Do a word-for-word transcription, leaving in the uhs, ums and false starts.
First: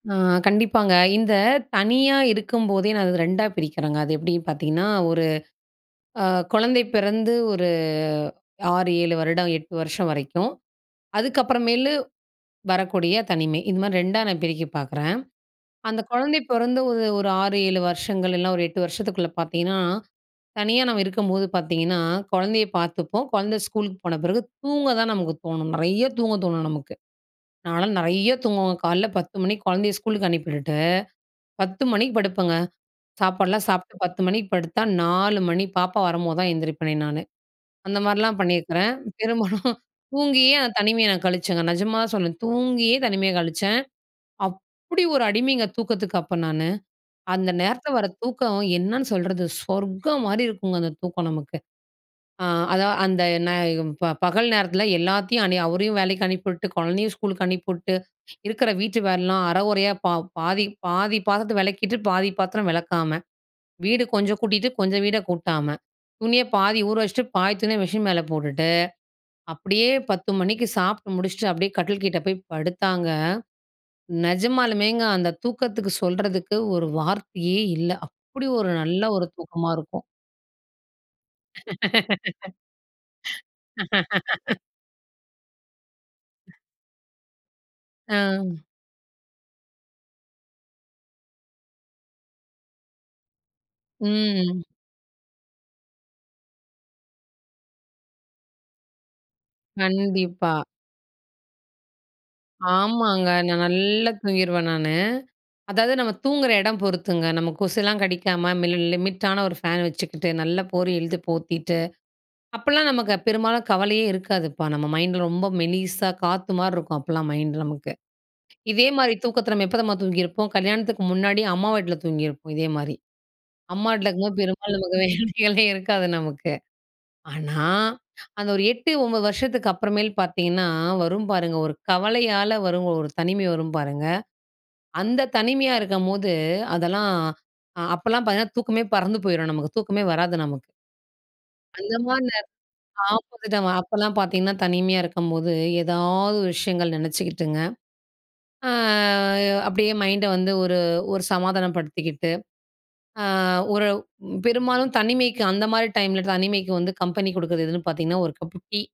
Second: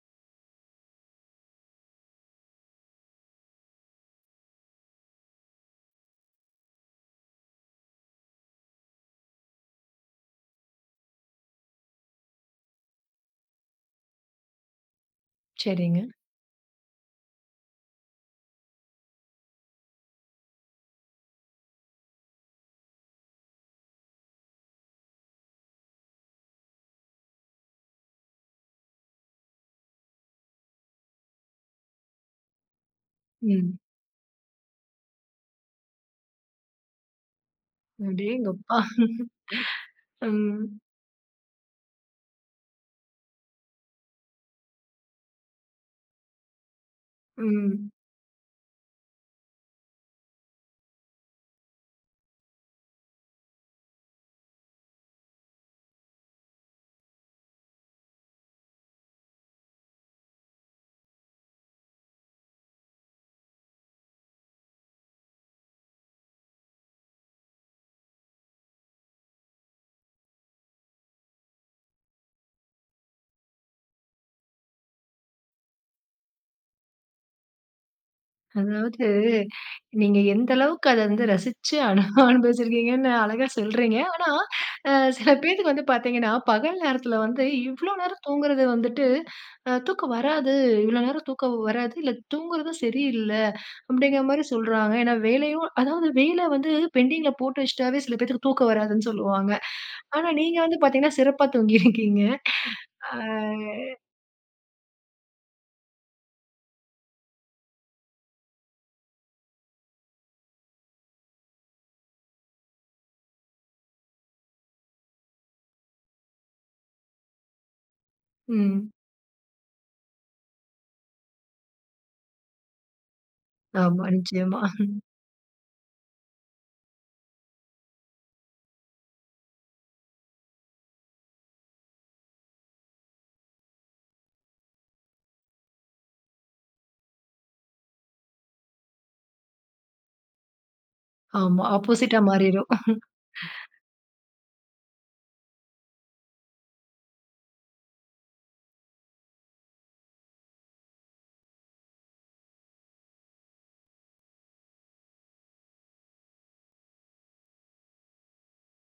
ஆ, கண்டிப்பாங்க. இந்த தனியா இருக்கும்போதே அத ரெண்டா பிரிக்கிறேங்க. அது எப்படின்னு பார்த்தீங்கன்னா, ஒரு அ கொழந்தை பெறந்து ஒரு அறு, ஏழு வருடம் எட்டு வருஷம் வரைக்கும் அதுக்கப்புறமேலு வரக்கூடிய தனிமை இது மாதிரி ரெண்டா நான் பிரிக்க பார்க்கிறேன். அந்த சரிங்க. குழந்தை பொறந்து ஒரு ஒரு அறு, ஏழு வருஷங்கள் எல்லாம் இல்ல ஒரு எட்டு வருஷத்துக்குள்ள பார்த்திங்கன்னா, தனியா நம்ம இருக்கும்போது பார்த்தீங்கன்னா, கொழந்தைய பார்த்துப்போம் கொழந்த ஸ்கூலுக்கு போன பிறகு தூங்க தான் நமக்கு தோணும். நெறைய தூங்க தோணும் நமக்கு. நான்லாம் நெறையா தூங்குவ காலையில பத்து மணிக்கு கொழந்தைய ஸ்கூலுக்கு அனுப்பிவிட்டுட்டு பத்து மணிக்கு படுப்பங்க, சாப்பாடுலாம் ம். சாப்பிட்டு பத்து மணிக்கு படுத்தா நாலு மணி பாப்பா வரும்போது தான் எழுந்திரிப்பேனே நானு. அந்த மாரிலாம் அடேங்கப்பா. பண்ணியிருக்கிறேன். பெரும்பாலும் தூங்கியே ம். அந்த தனிமைய நான் கழிச்சேங்க நிஜமா தான் சொல்றேன். தூங்கியே தனிமைய கழிச்சேன். அப்படி ஒரு அடிமைங்க தூக்கத்துக்கு அப்போ நானு. அந்த ம். நேரத்தில வர்ற தூக்கம் என்னன்னு சொல்றது, சொர்க்கம் மாரி இருக்குங்க. அந்த தூக்கம் நமக்கு. அதான் அந்த நா ப பகல் நேரத்தில எல்லாத்தையும் அனு அவரையும் வேலைக்கு அனுப்பிவிட்டு, கொழந்தையும் ஸ்கூலுக்கு அனுப்பிவிட்டு, இருக்கிற வீட்டு வேலைலாம் அர கொறையா பாதி பாதி பாத்திரத்த வெளக்கிட்டு, பாதி பாத்திரம் வெளக்காம ,வீடு கொஞ்சம் கூட்டிட்டு கொஞ்சம் வீட கூட்டாம, துணிய பாதி ஊற வச்சுட்டு பாதி துணிய மிஷின் மேல போட்டுட்டு, அப்படியே பத்து மணிக்கு சாப்ட்டு முடிச்சுட்டு, அப்படியே கட்டில் கிட்டே போய் படுத்தாங்க, நெஜமாலுமேங்க அந்த தூக்கத்துக்கு சொல்றதுக்கு ஒரு வார்த்தையே இல்ல, அப்படி ஒரு நல்ல அதாவது ஒரு தூக்கமா இருக்கும். நீங்க எந்த அளவுக்கு அத வந்து ரசிச்சு அழகா அனுபவிச்சிருக்கீங்கன்னு அழகா சொல்றீங்க. ஆனா, சில பேத்துக்கு வந்து பார்த்தீங்கன்னா, பகல் நேரத்தில வந்து இவ்ளோ நேரம் ஆ. தூங்குறது வந்துட்டு, அ தூக்கம் வராது. இவ்வளோ நேரம் தூக்கம் வராது. இல்ல தூங்குறதும் சரியில்ல, அப்படிங்கிற மாதிரி ம். சொல்றாங்க. ஏனா வேலையும் அதாவது வேல வந்து பெண்டிங்கில போட்டு வச்சுட்டாவே சில பேத்துக்கு தூக்கம் வராதுன்னு சொல்லுவாங்க. ஆனா, கண்டிப்பா. நீங்க வந்து பார்த்திங்கன்னா சிறப்பா தூங்கியிருக்கீங்க. ஆ ஆமாங்க, நான் நல்லா தூங்கிருவேன் நானு. அதாவது நம்ம தூங்கிற எடம் பொறுத்துங்க நம்ம கொசுலாம் கடிக்காம லிமிட்டான ஒரு ஃபேன் வச்சுக்கிட்டு நல்ல போர்வைய இழுதி போத்திட்டு. அப்பலாம் நமக்கு பெரும்பாலும் கவலையே இருக்காதுப்பா. நம்ம மைண்டில் ரொம்ப மெலிசா காத்து மாரி இருக்கும். அப்போலாம் மைண்டு நமக்கு. இதே ம். மாரி தூக்கத்த நம்ம எப்போ தம்மா தூங்கியிருப்போம் கல்யாணத்துக்கு முன்னாடி அம்மா வீட்ல தூங்கியிருப்போம். இதே மாரி. அம்மா ஆமா, வீட்ல இருக்கும்போது நிச்சயமா. பெரும்பாலும் நமக்கு வேலையே இருக்காது நமக்கு. ஆனா, அந்த ஒரு எட்டு, ஒன்பது வருஷத்துக்கு அப்புறமேல் பார்த்தீங்கன்னா, வரும் பாருங்க ஒரு கவலையால வரும் ஒரு தனிமை வரும் பாருங்க, அந்த தனிமையா இருக்கும்போது, அதெல்லாம் அப்போலாம் பார்த்திங்கன்னா, தூக்கமே பறந்து போய்ரும் நமக்கு தூக்கமே வராது நமக்கு. ஆமா, அந்த ஆப்போசிட்டா மாரி நேர மாறிரும். ஆப்போசிட்டா அப்போலாம் பார்த்தீங்கன்னா, தனிமையா இருக்கும்போது ஏதாவது விஷயங்கள் நெனைச்சுக்கிட்டுங்க. ஆ அப்படியே மைண்ட வந்து ஒரு ஒரு சமாதானப்படுத்திக்கிட்டு அ, ஒரு பெரும்பாலும் தனிமைக்கு அந்த மாரி டைமில தனிமைக்கு வந்து கம்பெனி குடுக்குறது எதுன்னு பார்த்தீங்கன்னா, ஒரு கப்பு டீ.